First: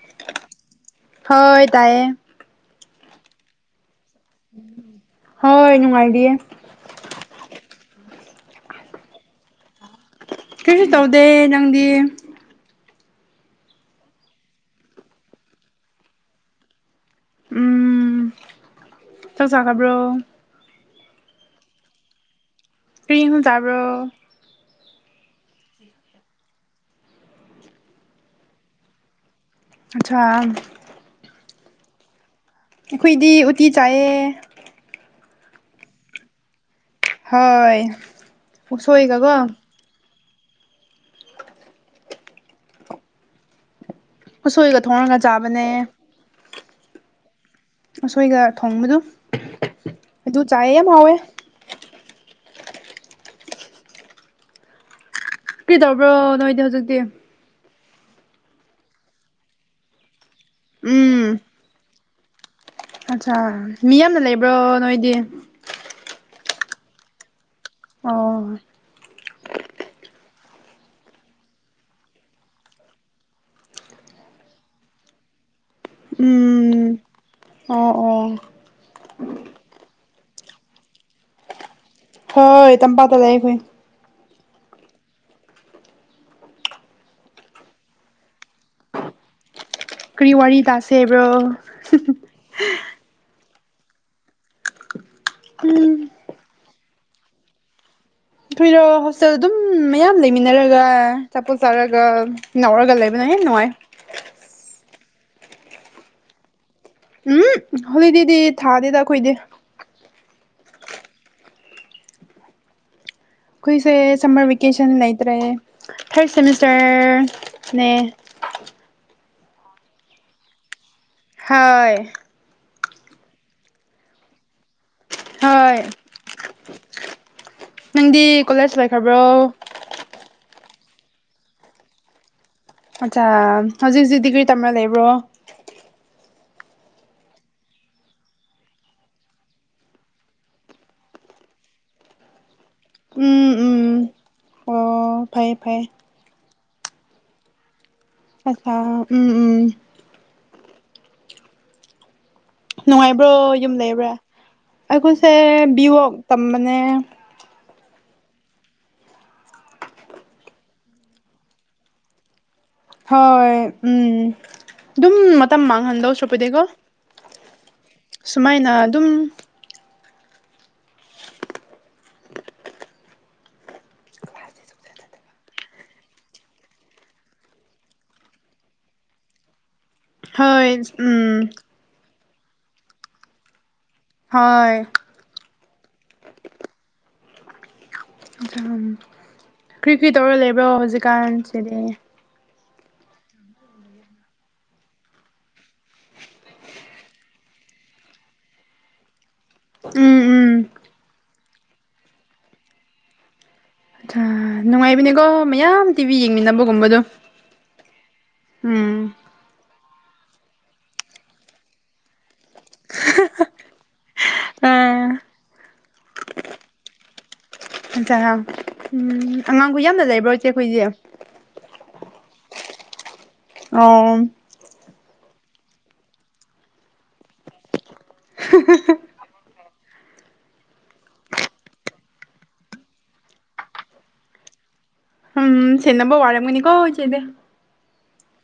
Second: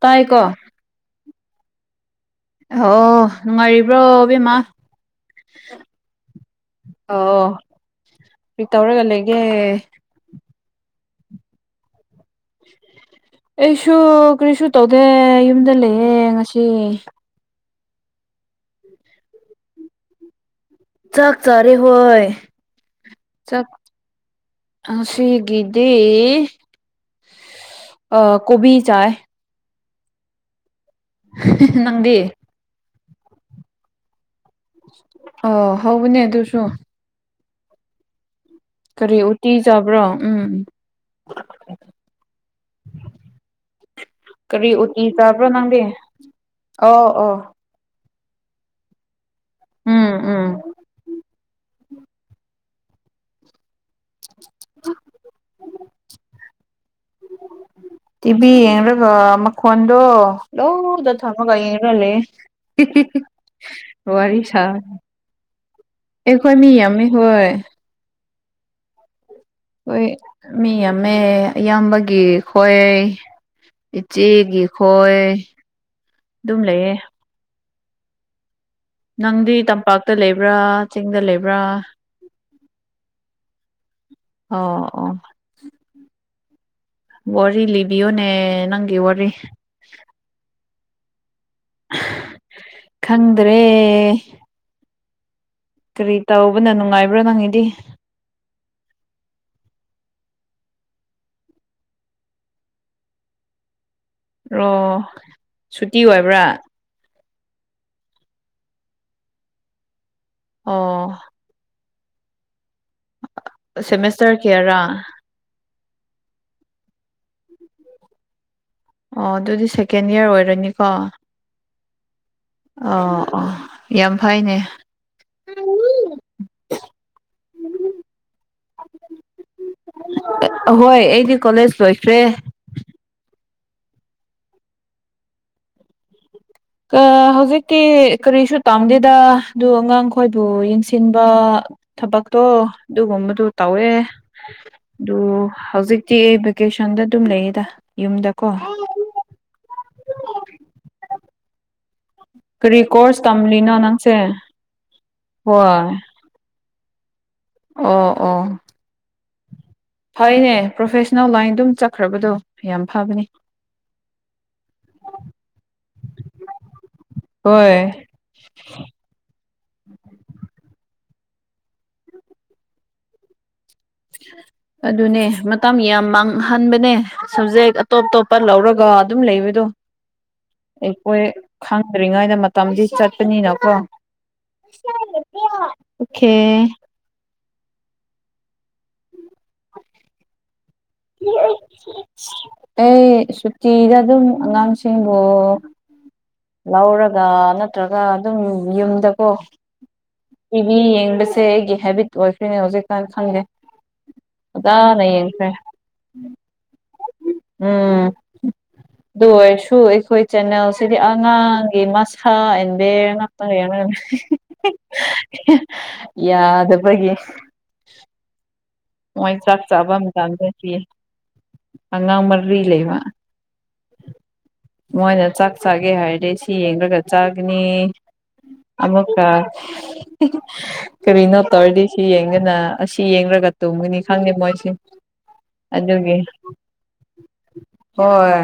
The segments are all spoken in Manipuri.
ꯇꯥꯏꯀꯣ ꯍꯣꯏ ꯇꯥꯏꯌꯦ ꯑꯍꯣ ꯅꯨꯡꯉꯥꯏꯔꯤꯕ꯭ꯔꯣ ꯑꯕꯦꯝꯃꯥ ꯍꯣꯏ ꯅꯨꯡꯉꯥꯏꯔꯤꯌꯦ ꯑꯣ ꯀ꯭ꯔꯤ ꯇꯧꯔꯒ ꯂꯩꯒꯦ ꯀꯩꯁꯨ ꯇꯧꯗꯦ ꯅꯪꯗꯤ ꯑꯩꯁꯨ ꯀ꯭ꯔꯤꯁꯨ ꯇꯧꯗꯦ ꯌꯨꯝꯗ ꯂꯩꯌꯦ ꯉꯁꯤ ꯎꯝ ꯆꯥꯛ ꯆꯥꯈ꯭ꯔꯕ꯭ꯔꯣ ꯆꯥꯛ ꯆꯥꯔꯦ ꯍꯣꯏ [unintelligible] ꯆꯥꯕ꯭ꯔꯣ ꯑꯥ ꯉꯁꯤꯒꯤꯗꯤ ꯑꯥ ꯀꯣꯕꯤ ꯆꯥꯏ [unintelligible] ꯅꯪꯗꯤ ꯑꯩꯈꯣꯏꯗꯤ ꯎꯇꯤ ꯆꯥꯏꯌꯦ ꯑꯣ ꯍꯥꯎꯕꯅꯦ ꯑꯗꯨꯁꯨ ꯍꯣꯏ ꯀꯔꯤ ꯎꯁꯣꯏꯒꯀꯣ ꯎꯇꯤ ꯆꯥꯕ꯭ꯔꯣ ꯎꯝ ꯀꯔꯤ ꯎꯁꯣꯏꯒ ꯎꯇꯤ ꯊꯣꯡꯉꯒ ꯆꯥꯕ꯭ꯔꯣ ꯆꯥꯕꯅꯦ ꯅꯪꯗꯤ ꯑꯣ ꯑꯣ ꯎꯁꯣꯏꯒ ꯊꯣꯡꯕꯗꯨ ꯎꯝ ꯑꯗꯨ ꯎꯝ ꯆꯥꯏꯑꯦ ꯌꯥꯝ ꯍꯥꯎꯋꯦ ꯀ꯭ꯔꯤ ꯇꯧꯕ꯭ꯔꯣ ꯅꯣꯏꯗꯤ ꯍꯧꯖꯤꯛꯇꯤ [inaudible] ꯇꯤꯚꯤ ꯌꯦꯡꯔꯒ ꯃꯈꯣꯟꯗꯣ ꯂꯣꯗ ꯎꯝ ꯊꯝꯔꯒ ꯌꯦꯡꯔ ꯂꯩꯌꯦ ꯍꯤꯍꯤꯍꯤ ꯑꯠꯆꯥ ꯃꯤ ꯌꯥꯝꯅ ꯋꯥꯔꯤ ꯂꯩꯕ꯭ꯔꯣ ꯁꯥꯕ ꯅꯣꯏꯗꯤ ꯑꯩꯈꯣꯏ ꯃꯤ ꯌꯥꯝꯃꯤ ꯍꯣꯏ ꯑꯣ ꯍꯣꯏ ꯃꯤ ꯌꯥꯝꯃꯦ ꯑꯌꯥꯝꯕꯒꯤ ꯈꯣꯏ ꯏꯆꯦꯒꯤ ꯈꯣꯏ ꯑꯗꯨꯝ ꯂꯩꯌꯦ ꯎꯝ ꯑꯣ ꯑꯣ ꯅꯪꯗꯤ ꯇꯝꯄꯥꯛꯇ ꯂꯩꯕ꯭ꯔꯥ ꯆꯤꯡꯗ ꯂꯩꯕ꯭ꯔꯥ ꯍꯣꯏ ꯇꯝꯄꯥꯛꯇ ꯂꯩ [unintelligible] ꯑꯣ ꯑꯣ ꯋꯥꯔꯤ ꯂꯤꯕꯤꯌꯣꯅꯦ ꯅꯪꯒꯤ ꯋꯥꯔꯤ ꯀ꯭ꯔꯤ ꯋꯥꯔꯤ ꯇꯥꯁꯦꯕ꯭ꯔꯣ ꯈꯪꯗ꯭ꯔꯦ꯫ ꯎꯝ꯫ ꯀꯔꯤ ꯇꯧꯕꯅ ꯅꯨꯡꯉꯥꯏꯕ꯭ꯔ ꯅꯪꯒꯤꯗꯤ꯫ ꯑꯩꯈꯣꯏꯔꯣ ꯍꯣꯁꯇꯦꯜ ꯑꯗꯨꯝ ꯃꯌꯥꯝ ꯂꯩꯃꯤꯟꯅꯔꯒ ꯑꯆꯥꯄꯣꯠ ꯆꯥꯔꯒ ꯉꯥꯎꯔꯒ ꯂꯩꯕꯅ ꯍꯦꯟꯅ ꯅꯨꯡꯉꯥꯏ꯫ ꯑꯣ ꯁꯨꯇꯤ ꯑꯣꯏꯕ꯭ꯔꯥ꯫ ꯍꯨꯝ ꯍꯣꯂꯤꯗꯦꯗꯤ ꯊꯥꯗꯦꯗ ꯑꯩꯈꯣꯏꯗꯤ꯫ ꯑꯣ꯫ ꯑꯩꯈꯣꯏꯁꯦ ꯁꯦꯃꯤꯁꯇꯔ ꯁꯃꯔ ꯀꯌꯥꯔꯥ ꯚꯦꯀꯦꯁꯟ ꯂꯩꯇ꯭ꯔꯦ ꯊꯥꯔꯠ ꯁꯦꯃꯤꯁꯇꯔꯅꯦ꯫ ꯑꯣ ꯑꯗꯨꯗꯤ ꯁꯦꯀꯦꯟ ꯏꯌꯔ ꯑꯣꯏꯔꯅꯤꯀꯣ꯫ ꯍꯣꯏ꯫ ꯑꯣ ꯑꯣ ꯌꯥꯝ ꯐꯩꯅꯦ꯫ ꯍꯣꯏ ꯅꯪꯗꯤ ꯀꯣꯂꯦꯖ ꯂꯣꯏꯈ꯭ꯔꯕ꯭ꯔꯣ꯫ ꯑꯍꯣꯏ ꯑꯩꯗꯤ ꯀꯣꯂꯦꯖ ꯂꯣꯏꯈ꯭ꯔꯦ꯫ ꯑꯠꯆꯥ ꯍꯧꯖꯤꯛ ꯍꯧꯖꯤꯛꯇꯤ ꯀꯔꯤ ꯇꯝꯔꯒ ꯂꯩꯕ꯭ꯔꯣ꯫ ꯍꯧꯖꯤꯛꯇꯤ ꯀꯔꯤꯁꯨ ꯇꯝꯗꯦꯗ ꯑꯗꯨ ꯑꯉꯥꯡꯈꯣꯏꯕꯨ ꯌꯦꯡꯁꯤꯟꯕ ꯊꯕꯛꯇꯣ ꯑꯗꯨꯒꯨꯝꯕꯗꯣ ꯎꯝ ꯎꯝ ꯇꯧꯋꯦ꯫ ꯑꯗꯨ ꯑꯣ ꯐꯩ ꯐꯩ ꯍꯧꯖꯤꯛꯇꯤ ꯚꯦꯀꯦꯁꯟꯗ ꯑꯗꯨꯝ ꯂꯩꯌꯦꯗ꯫ ꯌꯨꯝꯗꯀꯣ ꯑꯠꯆꯥ ꯎꯝ ꯎꯝ꯫ ꯀꯔꯤ ꯀꯣꯔꯁ ꯅꯨꯡꯉꯥꯏꯕ꯭ꯔꯣ ꯇꯝꯂꯤꯅꯣ ꯌꯨꯝ ꯂꯩꯕ꯭ꯔꯥ ꯅꯪꯁꯦ ꯑꯩꯈꯣꯏꯁꯦ ꯍꯣꯏ ꯕꯤꯕꯣꯛ ꯇꯝꯕꯅꯦ꯫ ꯑꯣ ꯑꯣ꯫ ꯐꯩꯌꯦꯅꯦ ꯄ꯭ꯔꯣꯐꯦꯁꯅꯦꯜ ꯂꯥꯏꯟꯗꯨꯝ ꯆꯠꯈ꯭ꯔꯕꯗꯣ꯫ ꯌꯥꯝ ꯐꯕꯅꯤ ꯍꯣꯏ ꯎꯝ ꯑꯗꯨꯝ ꯃꯇꯝ ꯃꯥꯡꯍꯟꯗꯧ ꯁꯔꯨꯛꯄꯨꯗꯤꯀꯣ꯫ ꯍꯣꯏ꯫ ꯁꯨꯃꯥꯏꯅ ꯑꯗꯨꯝ [inaudible] ꯑꯗꯨꯅꯦ ꯃꯇꯝ ꯌꯥꯝ ꯃꯥꯡꯍꯟꯕꯅꯦ ꯄꯞꯖꯦꯛ ꯑꯇꯣꯞ ꯑꯇꯣꯞꯄ ꯂꯧꯔꯒ ꯑꯗꯨꯝ ꯂꯩꯕꯗꯣ꯫ ꯍꯣꯏ ꯑꯩꯈꯣꯏ ꯎꯝ ꯈꯪ ꯐꯗ꯭ꯔꯤꯉꯩꯗ ꯃꯇꯝꯗꯤ ꯆꯠꯄꯅꯤꯅꯀꯣ ꯍꯣꯏ ꯑꯣꯀꯦ꯫ ꯀꯔꯤ ꯀꯔꯤ ꯇꯧꯔ ꯂꯩꯕ꯭ꯔꯣ ꯍꯧꯖꯤꯛꯀꯥꯟꯁꯤꯗꯤ꯫ ꯑꯩ ꯁꯨꯇꯤꯗ ꯑꯗꯨꯝ ꯑꯉꯥꯡꯁꯤꯡꯕꯨ꯫ ꯂꯧꯔꯒ ꯅꯠꯇ꯭ꯔꯒ ꯑꯗꯨꯝ ꯌꯨꯝꯗꯀꯣ ꯎꯝ ꯎꯝ ꯇꯤꯕꯤ ꯌꯦꯡꯕꯁꯦ ꯁꯦ ꯑꯩꯒꯤ ꯍꯦꯕꯤꯠ ꯑꯣꯏꯈ꯭ꯔꯦꯅꯦ ꯍꯧꯖꯤꯛ ꯀꯥꯟ ꯈꯪꯗꯦ꯫ ꯐꯖꯅ ꯅꯨꯡꯉꯥꯏꯕꯅꯤꯀꯣ ꯌꯦꯡꯈ꯭ꯔꯦ ꯃꯌꯥꯝ ꯇꯤꯚꯤ ꯌꯦꯡꯃꯤꯟꯅꯕꯒꯨꯝꯕꯗꯣ꯫ ꯎꯝ ꯎꯝ ꯑꯗꯨ ꯑꯣꯏꯔꯁꯨ ꯑꯩꯈꯣꯏ ꯆꯦꯅꯦꯜꯁꯤꯗꯤ ꯑꯉꯥꯡꯒꯤ ꯃꯁꯥ ꯍꯣꯏ ꯑꯥ ꯌꯥꯗꯕꯒꯤ꯫ ꯎꯝ ꯃꯣꯏ ꯆꯥꯛ ꯑꯉꯥꯡꯗꯣ ꯆꯥꯕ ꯌꯥꯝ ꯂꯩꯕ꯭ꯔꯣ ꯏꯆꯦ ꯃꯇꯝꯗꯗꯤ ꯈꯣꯏꯗꯤ꯫ ꯑꯉꯥꯡ ꯃꯔꯤ ꯂꯩꯕ ꯑꯣꯝ꯫ ꯃꯣꯏꯅ ꯆꯥꯛ ꯆꯥꯒꯦ ꯍꯥꯏꯔꯗꯤ ꯁꯤ ꯌꯦꯡꯂꯒ ꯆꯥꯒꯅꯤ꯫ ꯑꯃꯨꯛꯀ꯫ ꯀꯔꯤꯅꯣ ꯇꯧꯔꯗꯤ ꯑꯁꯤ ꯌꯦꯡꯂꯒ ꯑꯁꯤ ꯌꯦꯡꯂꯒ ꯫ ꯇꯨꯝꯒꯅꯤ ꯈꯪꯗꯦ ꯃꯣꯏꯁꯦ ꯎꯝ ꯁꯦꯟꯅꯕ ꯑꯗꯨꯒꯤ ꯋꯥꯔꯝꯒꯅꯤꯀꯣ ꯏꯆꯦꯗꯤ ꯍꯣꯏ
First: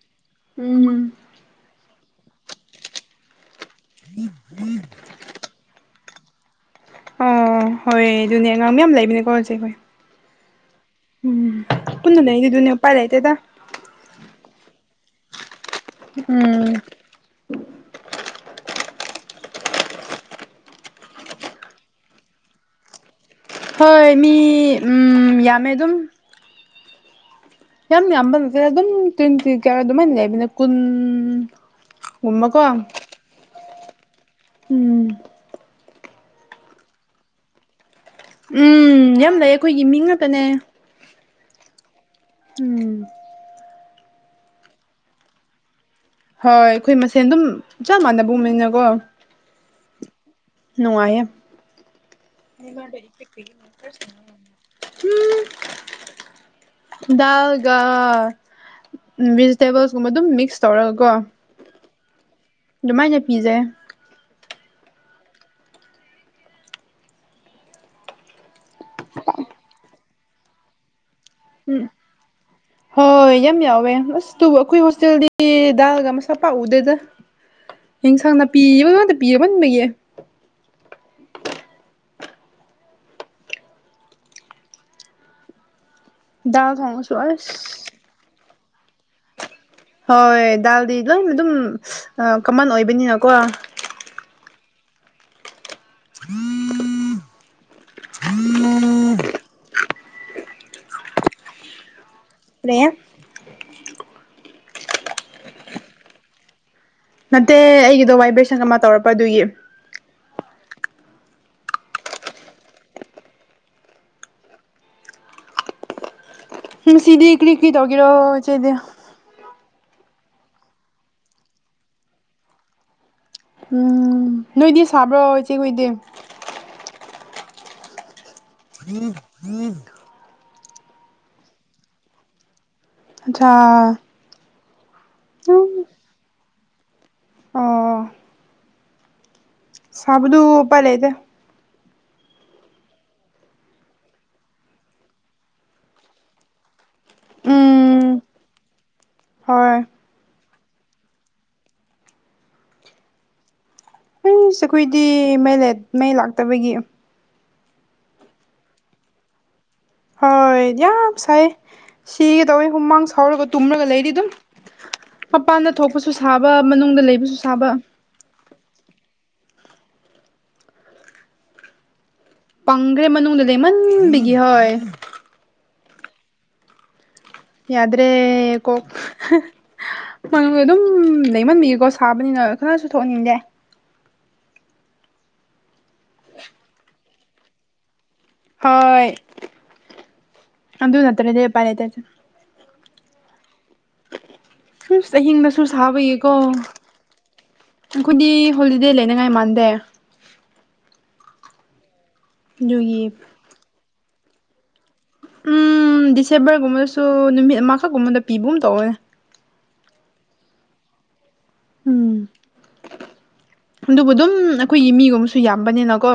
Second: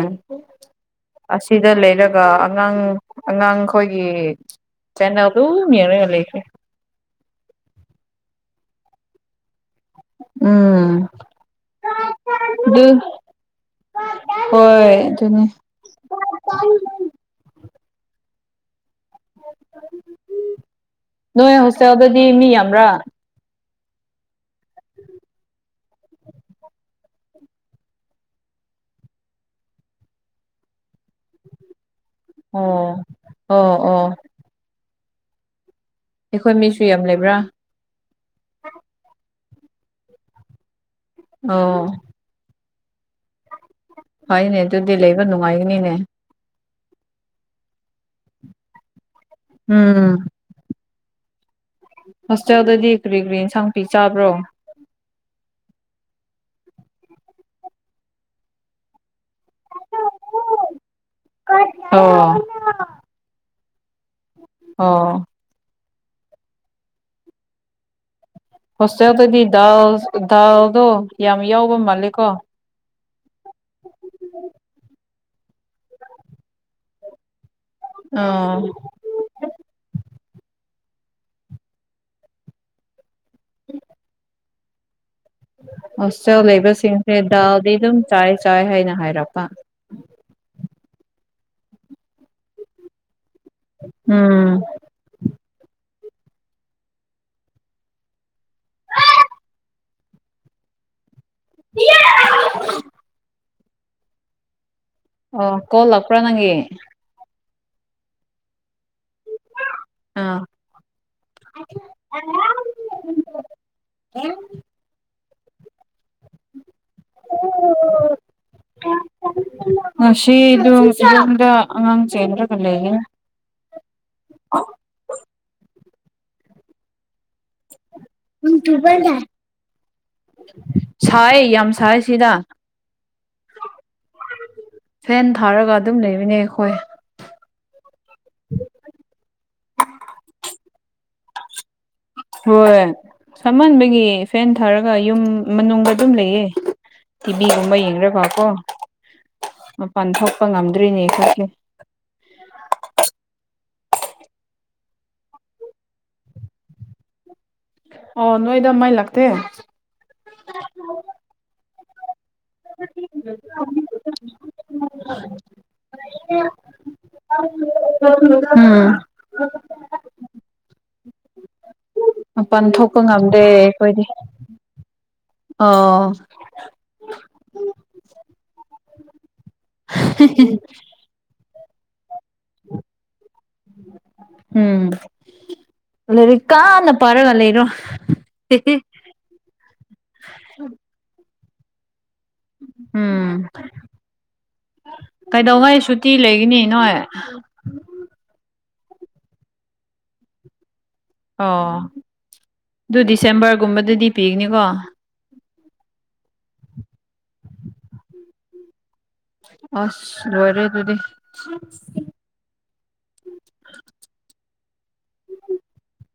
ꯎꯝ ꯑꯁꯤꯗ ꯂꯩꯔꯒ ꯑꯉꯥꯡ ꯑꯉꯥꯡ ꯈꯣꯏꯒꯤ ꯆꯦꯅꯦꯜ ꯑꯗꯨꯝ ꯌꯦꯡꯂꯒ ꯂꯩꯈꯔꯦ ꯑꯣ ꯍꯣꯏ ꯑꯗꯨꯅꯦ ꯑꯉꯥꯡ ꯃꯌꯥꯝ ꯂꯩꯕꯅꯦꯀꯣ ꯍꯧꯖꯤꯛ ꯍꯣꯏ ꯎꯝ ꯎꯝ ꯄꯨꯟꯅ ꯂꯩꯔꯤꯗꯨꯅꯤ ꯑꯗꯨ ꯎꯄꯥꯏ ꯂꯩꯇꯦꯗ ꯍꯣꯏ ꯑꯗꯨꯅꯦ ꯎꯝ ꯅꯣꯏ ꯍꯣꯁꯇꯦꯜꯗꯨꯗꯤ ꯃꯤ ꯌꯥꯝꯕ꯭ꯔ ꯍꯣꯏ ꯃꯤ ꯎꯝ ꯌꯥꯝꯃꯦ ꯑꯗꯨꯝ ꯌꯥꯝ ꯌꯥꯝꯕ ꯅꯠꯇꯦ ꯑꯗꯨꯝ ꯇ꯭ꯋꯦꯟꯇꯤ ꯀꯌꯥ ꯑꯗꯨꯃꯥꯏꯅ ꯂꯩꯕꯅꯦ ꯀꯨꯟ ꯒꯨꯝꯕꯀꯣ ꯑꯣ ꯑꯣ ꯑꯣ ꯎꯝ ꯑꯩꯈꯣꯏ ꯃꯤꯁꯨ ꯌꯥꯝ ꯂꯩꯕ꯭ꯔ ꯎꯝ ꯌꯥꯝ ꯂꯩꯌꯦ ꯑꯩꯈꯣꯏꯒꯤ ꯃꯤ ꯉꯥꯛꯇꯅꯦ ꯑꯣ ꯎꯝ ꯐꯩꯅꯦ ꯑꯗꯨꯗꯤ ꯂꯩꯕ ꯅꯨꯡꯉꯥꯏꯒꯅꯤꯅꯦ ꯍꯣꯏ ꯑꯩꯈꯣꯏ ꯃꯁꯦꯟ ꯑꯗꯨꯝ ꯆꯞ ꯃꯥꯟꯅꯕꯒꯨꯝꯅꯀꯣ ꯎꯝ ꯅꯨꯡꯉꯥꯏꯌꯦ ꯍꯣꯁꯇꯦꯜꯗꯗꯤ ꯀꯔꯤ ꯀꯔꯤ ꯏꯟꯁꯥꯡ ꯄꯤꯖꯕ꯭ꯔꯣ ꯎꯝ ꯗꯥꯜꯒ ꯚꯤꯖꯤꯇꯦꯕꯜꯁ ꯀꯨꯝꯕ ꯑꯗꯨꯝ ꯃꯤꯛꯁ ꯇꯧꯔꯒ ꯀꯣ ꯑꯣ ꯑꯗꯨꯃꯥꯏꯅ ꯄꯤꯖꯩ ꯑꯣ ꯍꯣꯁꯇꯦꯜꯗꯗꯤ ꯗꯥꯜ ꯗꯥꯜꯗꯣ ꯌꯥꯝ ꯌꯥꯎꯕ ꯎꯝ ꯃꯥꯜꯂꯦꯀꯣ ꯍꯣꯏ ꯌꯥꯝ ꯌꯥꯎꯋꯦ ꯑꯁ ꯑꯗꯨꯕꯨ ꯑꯩꯈꯣꯏ ꯍꯣꯁꯇꯦꯜꯗꯤ ꯗꯥꯜꯒ ꯃꯁꯛꯀ ꯄꯥꯛ ꯎꯗꯦꯗ [inaudible] ꯑꯦꯟꯁꯥꯡ ꯅꯥꯄꯤ ꯉꯥꯛꯇ ꯄꯤꯃꯟꯕꯒꯤ [inaudible] ꯍꯣꯁꯇꯦꯜ ꯗꯥꯜ ꯊꯣꯡꯉꯁꯨ ꯂꯩꯕꯁꯤꯡꯁꯦ ꯑꯁ ꯗꯥꯜꯗꯤ ꯑꯗꯨꯝ ꯆꯥꯏ ꯆꯥꯏ ꯍꯥꯏꯅ ꯍꯥꯏꯔꯛꯄ ꯍꯣꯏ ꯗꯥꯜꯗꯤ ꯂꯣꯏꯅ ꯑꯗꯨꯝ ꯀꯃꯟ ꯑꯣꯏꯕꯅꯤꯅꯀꯣ ꯎꯝ [inaudible] [unintelligible] ꯀꯔꯤ ꯑꯣ ꯀꯣꯜ ꯂꯥꯛꯄ꯭ꯔ ꯅꯪꯒꯤ ꯅꯠꯇꯦ ꯑꯩꯒꯤꯗꯣ ꯕꯥꯏꯕ꯭ꯔꯦꯁꯟ ꯑꯃ ꯇꯧꯔꯛꯄ ꯑꯗꯨꯒꯤ ꯑꯥ ꯉꯁꯤꯗꯤ ꯀꯔꯤ ꯀꯔꯤ ꯇꯧꯒꯦꯔꯣ ꯏꯆꯦꯗꯤ ꯉꯁꯤꯗꯨ ꯌꯨꯝꯗ ꯑꯉꯥꯡ ꯆꯦꯟꯅꯔꯒ ꯂꯩꯒꯅꯤ ꯎꯝ ꯅꯣꯏꯗꯤ ꯁꯥꯕ꯭ꯔꯣ ꯏꯆꯦ ꯈꯣꯏꯗꯤ ꯅꯣꯡ ꯆꯨꯕꯗ ꯁꯥꯏ ꯌꯥꯝ ꯁꯥꯏ ꯁꯤꯗ ꯑꯆꯥꯥ ꯐꯦꯟ ꯊꯥꯔꯒ ꯑꯗꯨꯝ ꯂꯩꯕꯅꯦ ꯑꯩꯈꯣꯏ ꯑꯣ ꯁꯕꯗꯨ ꯎꯄꯥꯢ ꯂꯩꯇꯦ ꯍꯣꯏ ꯁꯥꯃꯟꯕꯒꯤ ꯐꯦꯟ ꯊꯥꯔꯒ ꯌꯨꯝ ꯃꯅꯨꯡꯗ ꯑꯗꯨꯝ ꯂꯩꯌꯦ ꯇꯤꯚꯤꯒꯨꯝꯕ ꯎꯝ ꯌꯦꯡꯂꯥꯒꯀꯣ ꯍꯣꯏ ꯃꯄꯥꯟ ꯊꯣꯛꯄ ꯉꯝꯗ꯭ꯔꯤꯅꯦ ꯈꯣꯢꯁꯦ ꯑꯩꯁ ꯑꯩꯈꯣꯏꯗꯤ ꯃꯩ ꯂꯦ ꯃꯩ ꯂꯥꯛꯇꯕꯒꯤ ꯑꯣ ꯅꯣꯏꯗ ꯃꯩ ꯂꯥꯛꯇꯦ ꯍꯣꯏ ꯌꯥꯝ ꯁꯥꯏ ꯁꯤꯒꯗꯧꯋꯤ ꯍꯨꯃꯥꯡ ꯁꯧꯔꯒ ꯇꯨꯝꯂꯒ ꯂꯩꯗꯤ ꯑꯗꯨꯝ ꯃꯄꯥꯟꯗ ꯊꯣꯛꯄꯁꯨ ꯁꯥꯕ ꯃꯅꯨꯡꯗ ꯂꯩꯕꯁꯨ ꯁꯥꯕ ꯎꯝ ꯃꯄꯥꯟ ꯊꯣꯛꯄ ꯄꯪꯈ꯭ꯔꯦ ꯉꯝꯗꯦ ꯃꯅꯨꯡꯗ ꯑꯩꯈꯣꯏꯗꯤ ꯂꯩꯃꯟꯕꯤꯒꯤ ꯍꯣꯏ ꯑꯣ ꯌꯥꯗ꯭ꯔꯦ ꯀꯣ ꯃꯅꯨꯡꯗ ꯑꯗꯨꯝ ꯂꯩꯃꯟꯕꯤꯒꯀꯣ ꯁꯥꯕꯅꯤꯅ ꯀꯥꯅꯥꯁꯨ ꯊꯣꯛꯍꯟꯅꯤꯡꯗꯦ ꯎꯝ ꯂꯥꯢꯔꯤꯛ ꯀꯥꯟꯅ ꯄꯥꯏꯔꯒ ꯂꯩꯔꯣ ꯍꯣꯏ ꯑꯗꯨ ꯅꯠꯇꯔꯥꯗꯤ ꯎꯄꯥꯢ ꯂꯩꯇꯦ ꯎꯝ ꯑꯁ ꯑꯍꯤꯡꯗꯁꯨ ꯀꯩꯗꯧꯍꯩ ꯁꯨꯇꯤ ꯁꯥꯕꯒꯤꯀꯣ ꯂꯩꯒꯅꯤ ꯅꯣꯏ ꯑꯩꯈꯣꯏꯗꯤ ꯍꯣꯂꯤꯗꯦ ꯂꯩꯅꯤꯡꯉꯥꯏ ꯃꯥꯟꯗꯦ ꯑꯣ ꯑꯗꯨ ꯑꯗꯨꯒꯤ ꯗꯤꯁꯦꯝꯕꯔꯒꯨꯝꯕꯗꯗꯤ ꯄꯤꯒꯅꯤꯀꯣ ꯎꯝ ꯗꯤꯁꯦꯝꯕꯔꯒꯨꯝꯕꯗꯁꯨ ꯅꯨꯃꯤꯠ ꯑꯃꯈꯛꯀꯨꯝꯕꯗ ꯄꯤꯕꯒꯨꯝ ꯇꯧꯋꯦ ꯑꯁ ꯂꯣꯢꯔꯦ ꯑꯗꯨꯗꯤ ꯎꯝ ꯑꯗꯨꯕꯨ ꯑꯗꯨꯝ ꯑꯩꯈꯣꯏꯒꯤ ꯃꯤ ꯁꯨ ꯌꯥꯝꯕꯅꯤꯅ ꯀꯣ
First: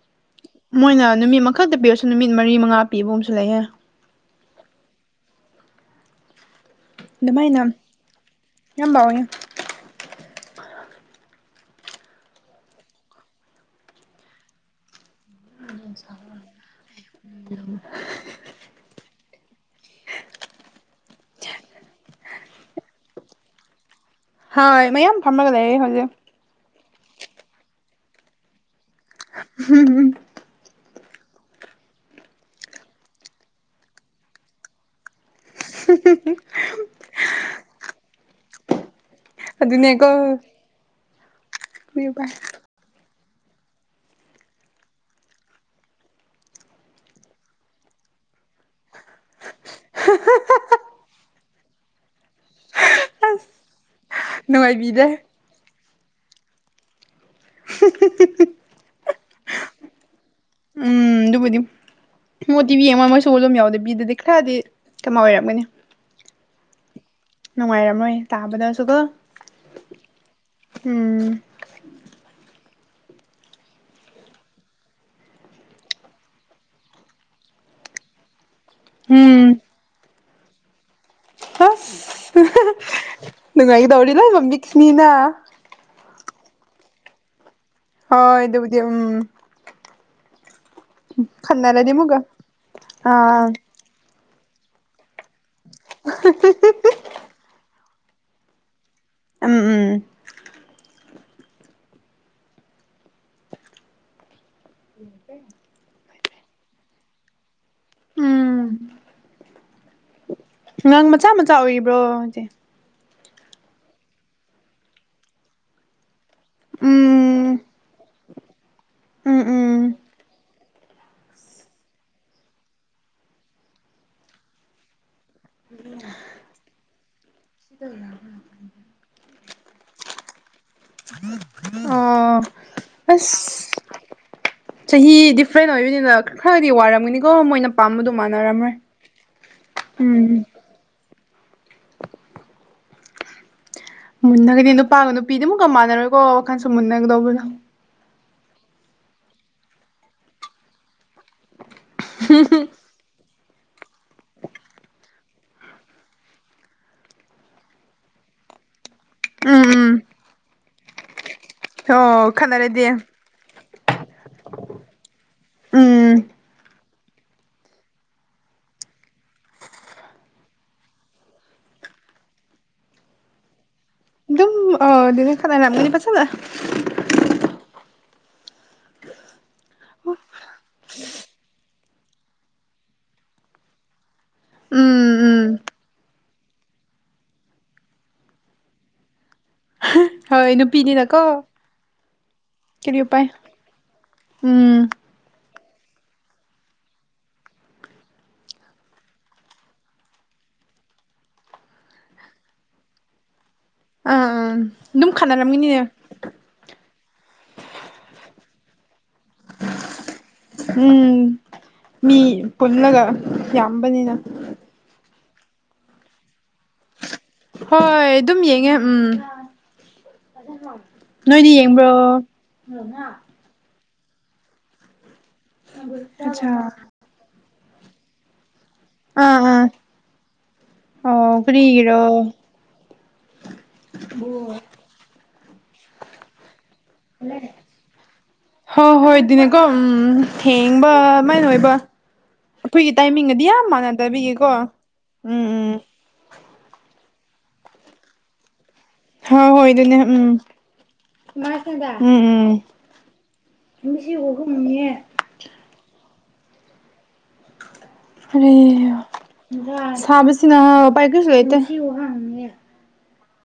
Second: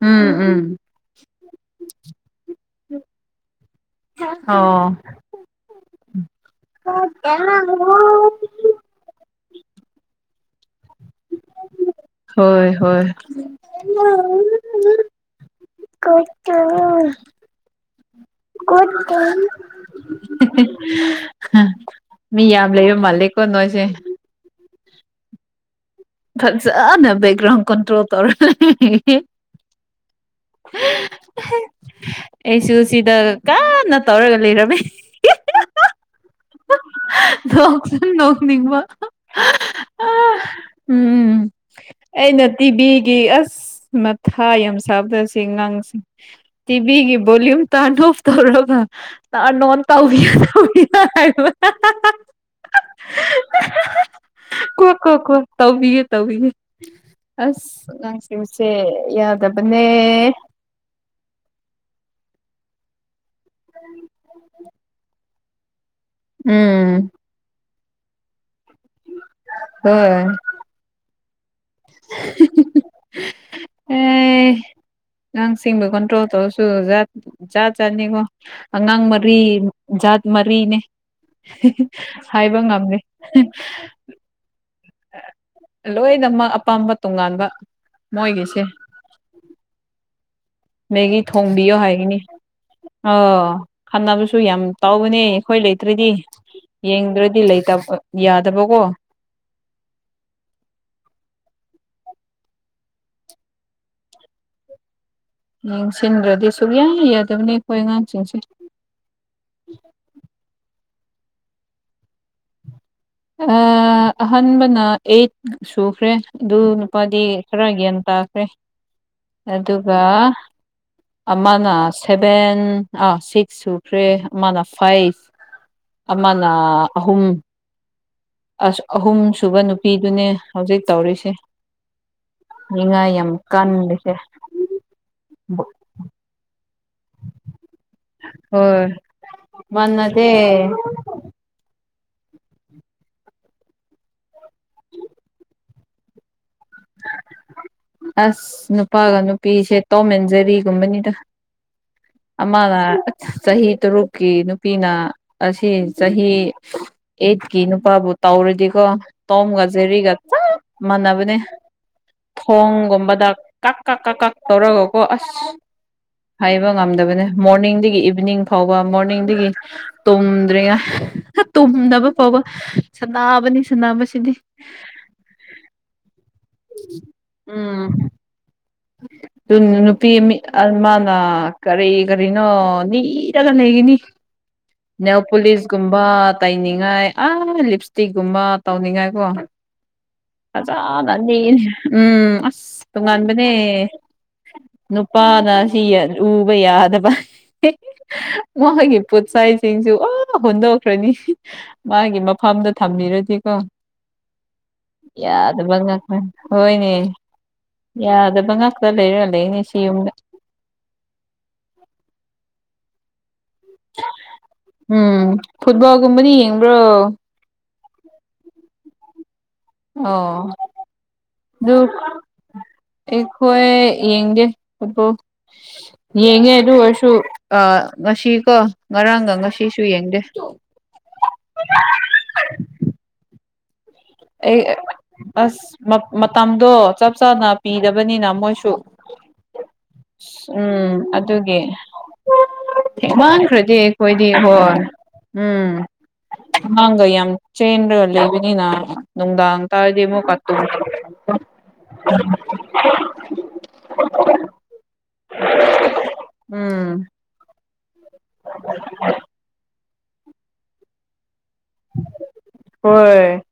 ꯎꯝ ꯎꯝ ꯃꯣꯏꯅ ꯅꯨꯃꯤꯠ ꯃꯈꯛꯇ ꯄꯤꯔꯁꯨ ꯅꯨꯃꯤꯠ ꯃꯔꯤ ꯃꯉꯥ ꯄꯤꯕꯒꯨꯝꯁꯨ ꯂꯩꯍꯦ ꯑꯣ ꯑꯗꯨꯃꯥꯏꯅ [unintelligible] ꯌꯥꯝ ꯕꯥꯎꯢ ꯍꯣꯏ ꯍꯣꯏ [unintelligible] [unintelligible] [unintelligible] ꯃꯤ ꯌꯥꯝ ꯂꯩꯕ ꯃꯥꯜꯂꯦꯀꯣ ꯅꯣꯏꯁꯦ ꯍꯣꯢ ꯃꯌꯥꯝ ꯐꯝꯃꯒ ꯂꯩꯔꯦ ꯍꯧꯖꯤꯛ ꯐꯖꯅ ꯕꯦꯛꯒ꯭ꯔꯥꯎꯟ ꯀꯟꯇ꯭ꯔꯣꯜ ꯇꯧꯔ [unintelligible] [unintelligible] [unintelligible] ꯑꯩꯁꯨ ꯁꯤꯗ ꯀꯥꯟꯅ ꯇꯧꯔꯒ ꯂꯩꯔꯝꯃꯦ [unintelligible] ꯅꯣꯛꯁꯨ ꯅꯣꯛꯅꯤꯡꯕ ꯑꯗꯨꯅꯦꯀꯣ ꯎꯝ ꯑꯩꯅ ꯇꯤꯚꯤꯒꯤ ꯑꯁ ꯃꯊꯥ ꯌꯥꯝ ꯁꯥꯕ ꯁꯤ ꯑꯉꯥꯡꯁꯦ ꯇꯤꯕꯤꯒꯤ ꯕꯣꯜꯂꯨꯝ ꯇꯔꯥꯟ ꯑꯣꯕ ꯇꯧꯔꯒ ꯇꯔꯥꯟ ꯅꯣꯟ ꯇꯧ [unintelligible] [unintelligible] ꯀꯣ ꯅꯨꯡꯉꯥꯏꯕꯤꯗꯦ ꯀꯣ ꯀꯣ ꯇꯧꯕꯤꯒꯦ ꯇꯧꯕꯤꯒꯦ ꯑꯁ ꯑꯉꯥꯡꯁꯤꯡꯁꯦ ꯌꯥꯗꯕꯅꯦ ꯎꯝ ꯗꯨꯕꯨꯗꯤ ꯃꯣꯏꯗꯤ ꯏꯕꯦꯝꯃꯥ [unintelligible] ꯁꯣ ꯑꯗꯨꯝ ꯌꯥꯎꯗ ꯕꯤꯗꯗꯤ ꯈꯔꯗꯤ ꯀꯃꯥꯏ ꯑꯣꯏꯔꯝꯒꯅꯤ ꯎꯝ ꯅꯨꯡꯉꯥꯏꯔꯝꯃꯣꯏ ꯇꯥꯕꯗꯁꯨꯀꯣ ꯎꯝ ꯑ ꯑꯦ ꯑꯉꯥꯡꯁꯤꯡꯕꯨ ꯀꯟꯇ꯭ꯔꯣꯜ ꯇꯧꯔꯁꯨ ꯖꯥꯠ ꯖꯥꯠ ꯖꯥꯠꯅꯤꯀꯣ꯫ ꯑꯉꯥꯡ ꯃꯔꯤ ꯎꯝ ꯖꯥꯠ ꯃꯔꯤꯅꯦ ꯑꯁ ꯍꯥꯏꯕ ꯉꯝꯔꯦ ꯂꯣꯏꯃꯛ ꯃꯤꯛꯁꯅꯤꯅ ꯂꯣꯏꯅꯃꯛ ꯑꯄꯥꯝꯕ ꯇꯣꯉꯥꯟꯕ ꯍꯣꯏ ꯃꯣꯏꯒꯤꯁꯦ ꯗꯨꯕꯨꯗꯤ ꯎꯝ ꯃꯦꯒꯤ ꯊꯣꯡꯕꯤꯌꯣ ꯈꯟꯅꯔꯗꯤ ꯑꯃꯨꯛꯀ ꯍꯥꯏꯒꯅꯤ ꯑꯥ ꯑꯣ ꯈꯟꯅꯕꯁꯨ ꯌꯥꯝ ꯇꯥꯎꯕꯅꯦ ꯑꯩꯈꯣꯏ ꯂꯩꯇ꯭ꯔꯗꯤ꯫ ꯌꯦꯡꯗ꯭ꯔꯗꯤ ꯂꯩꯇꯕ ꯌꯥꯗꯕꯀꯣ꯫ ꯎꯝ ꯎꯝ [inaudible] ꯌꯦꯡꯁꯤꯟꯗ꯭ꯔꯗꯤ ꯁꯨꯛꯌꯥ ꯌꯥꯗꯕꯅꯤ ꯑꯩꯈꯣꯏ ꯑꯉꯥꯡꯁꯤꯡꯁꯦ꯫ ꯑꯉꯥꯡ ꯃꯆꯥ ꯃꯆꯥ ꯑꯣꯏꯔꯤꯕ꯭ꯔꯣ ꯍꯥꯏꯖꯦ꯫ ꯑ ꯑꯍꯥꯟꯕꯅ ꯑꯩꯠ ꯁꯨꯈ꯭ꯔꯦ꯫ ꯑꯗꯨ ꯅꯨꯄꯥꯗꯤ ꯎꯝ ꯈꯔ ꯒ꯭ꯌꯥꯟ ꯇꯥꯈ꯭ꯔꯦ ꯎꯝ ꯎꯝ ꯑꯗꯨꯒ ꯑꯃꯅ ꯁꯚꯦꯟ ꯑꯥ ꯁꯤꯛꯁ ꯁꯨꯈ꯭ꯔꯦ ꯑꯃꯅ ꯐꯥꯏꯚ ꯑꯃꯅꯥ ꯑꯍꯨꯝ [unintelligible] ꯑꯁ ꯑꯍꯨꯝ ꯁꯨꯕ ꯅꯨꯄꯤꯗꯨꯅꯦ ꯍꯧꯖꯤꯛ ꯇꯧꯔꯤꯁꯦ ꯑꯣ ꯅꯤꯡꯉꯥꯏ ꯌꯥꯝ ꯑꯁ ꯀꯟꯂꯤꯁꯦ꯫ ꯆꯍꯤ ꯗꯤꯐ꯭ꯔꯦꯟ ꯑꯣꯏꯕꯅꯤꯅ ꯈꯔꯗꯤ ꯋꯥꯔꯝꯒꯅꯤꯀꯣ ꯃꯣꯏꯅ ꯄꯥꯝꯕꯗꯣ ꯃꯥꯟꯅꯔꯝꯔꯣꯏ꯫ ꯍꯣꯏ ꯃꯥꯟꯅꯗꯦ ꯎꯝ ꯃꯨꯟꯅꯒꯗꯤ ꯅꯨꯄꯥꯒ ꯅꯨꯄꯤꯗꯤꯑꯃꯨꯛꯀ ꯃꯥꯟꯅꯔꯣꯏꯀꯣ ꯋꯥꯈꯜꯁꯨ ꯃꯨꯟꯅꯒꯗꯧꯕꯗꯣ ꯑꯁ ꯅꯨꯄꯥꯒ ꯅꯨꯄꯤꯒꯁꯦ ꯇꯧꯃꯦꯟꯖꯦꯔꯤꯒꯨꯝꯕꯅꯤꯗ ꯑꯃꯅ ꯆꯍꯤ ꯇꯔꯨꯛꯀꯤ ꯅꯨꯄꯤꯅ ꯑꯁꯤ ꯆꯍꯤ ꯑꯩꯠꯀꯤ ꯅꯨꯄꯥꯕꯨ ꯇꯧꯔꯗꯤꯀꯣ ꯇꯣꯝꯒ ꯎꯝ ꯎꯝ ꯖꯦꯔꯤꯒ ꯆꯞ ꯃꯥꯟꯅꯕꯅꯦ꯫ ꯑꯣ ꯈꯠꯅꯔꯗꯤ ꯊꯣꯡꯒꯨꯝꯕꯗ ꯀꯛ ꯀꯛ ꯀꯛ ꯀꯛ ꯇꯧꯔꯒꯀꯣ ꯑꯁ ꯎꯝ ꯍꯥꯏꯕ ꯉꯝꯗꯕꯅꯦ ꯃꯣꯔꯅꯤꯡꯗꯒꯤ ꯏꯚꯤꯅꯤꯡ ꯐꯥꯎꯕ ꯃꯣꯔꯅꯤꯡꯗꯒꯤ ꯇꯨꯝꯗ꯭ꯔꯤꯉꯥ ꯇꯨꯝꯗꯕ ꯐꯥꯎꯕ ꯁꯥꯟꯅꯕꯅꯤ ꯁꯥꯟꯅꯥꯕꯁꯤꯗꯤ [unintelligible] [unintelligible] ꯎꯝ ꯎꯝ ꯑꯗꯨ ꯅꯨꯄꯤ ꯑꯃꯅ ꯀꯔꯤ ꯀꯔꯤꯅꯣ ꯅꯤꯔꯒ ꯂꯩꯒꯅꯤ [inaudible] [unintelligible] ꯎꯝ ꯅꯦꯜ ꯎꯝ ꯄꯨꯣꯂꯤꯁꯀꯨꯝꯕ ꯇꯩꯅꯤꯡꯉꯥꯏ ꯑ ꯂꯤꯞꯁꯇꯤꯛꯀꯨꯝꯕ ꯇꯧꯅꯤꯡꯉꯥꯏ ꯀꯣ ꯍꯣꯏ ꯐꯖꯅ ꯅꯨꯄꯤꯅꯤꯅꯀꯣ ꯅꯤꯛꯏ ꯎꯝ ꯑꯁ ꯀꯔꯤ ꯎꯄꯥꯏ ꯇꯣꯉꯥꯟꯕ ꯅꯦ ꯎꯝ ꯅꯨꯄꯥꯅ ꯁꯤ ꯎꯕ ꯌꯥꯗꯕ ꯃꯣꯏꯒꯤ ꯄꯣꯠꯆꯩꯁꯤꯡꯁꯦ ꯑꯥ ꯍꯣꯟꯗꯣꯛꯈ꯭ꯔꯅꯤ꯫ ꯃꯥꯒꯤ ꯃꯐꯝꯗ ꯊꯝꯕꯤꯔꯗꯤꯀꯣ ꯑ ꯑꯝ ꯗꯨꯝ ꯈꯥꯟꯅꯔꯝꯒꯅꯤꯅꯦ ꯎꯝ ꯍꯣꯏꯅꯦ ꯌꯥꯗꯕ ꯉꯥꯛꯇ ꯂꯩꯔꯒ ꯂꯩꯅꯦ ꯁꯤ ꯌꯨꯝꯗ ꯍꯨꯝ ꯃꯤ ꯄꯨꯜꯂꯒ ꯌꯥꯝꯕꯅꯤꯅ ꯎꯝ ꯐꯨꯠꯕꯣꯜꯒꯨꯝꯕꯗꯤ ꯌꯦꯡꯕ꯭ꯔꯣ ꯍꯣꯏ ꯑꯗꯨꯝ ꯌꯦꯡꯉꯦ ꯎꯝ ꯑꯣ ꯅꯣꯏꯗꯤ ꯌꯦꯡꯕ꯭ꯔꯣ ꯍꯣꯏ ꯌꯦꯡꯒꯦ ꯎꯄꯣ ꯑꯠꯆꯥ ꯌꯦꯡꯉꯦ ꯑꯗꯨ ꯑꯣꯏꯔꯁꯨ ꯑ ꯉꯁꯤꯀꯣ ꯉꯔꯥꯡꯒ ꯑꯥ ꯑꯥ ꯉꯁꯤꯁꯨ ꯌꯦꯡꯗꯦ ꯑꯣ ꯀꯔꯤꯒꯤꯔꯣ [unintelligible] [unintelligible] ꯑꯩ ꯑꯁ ꯃꯞ ꯃꯇꯝꯗꯣ ꯆꯞ ꯆꯥꯅ ꯄꯤꯗꯕꯅꯤꯅ ꯃꯣꯏꯁꯨ ꯍꯣꯏ ꯍꯣꯏ ꯑꯗꯨꯅꯦꯀꯣ ꯎꯝ ꯎꯝ ꯊꯦꯡꯕ ꯑꯗꯨꯃꯥꯏꯅ ꯑꯗꯨꯒꯤ ꯑꯣꯏꯕ ꯑꯩꯈꯣꯏꯒꯤ ꯍꯦꯛ ꯇꯥꯏꯃꯤꯡꯒꯗꯤ ꯌꯥꯝ ꯃꯥꯡꯈ꯭ꯔꯗꯤ ꯑꯦꯈꯣꯏꯗꯤ ꯃꯥꯟꯅꯗꯕꯤꯒꯤꯀꯣ ꯍꯣꯟ ꯎꯝ ꯑꯉꯥꯡꯒ ꯌꯥꯝ ꯆꯦꯟꯔꯒ ꯂꯩꯕꯅꯤꯅ ꯍꯣꯏ ꯅꯨꯡꯗꯥꯡ ꯍꯣꯏ ꯑꯗꯨꯅꯦ ꯇꯔꯗꯤ ꯎꯝ ꯑꯃꯨꯛꯀꯥ ꯇꯨ [unintelligible] ꯌꯨꯝꯁꯤ ꯎꯕꯒꯨꯝꯅꯤꯌ‌ꯦ ꯎꯝ ꯍꯔꯦ ꯁꯥꯕꯁꯤꯅ ꯎꯄꯥꯏ ꯀꯔꯤꯁꯨ ꯂꯩꯇꯦ ꯍꯣꯏ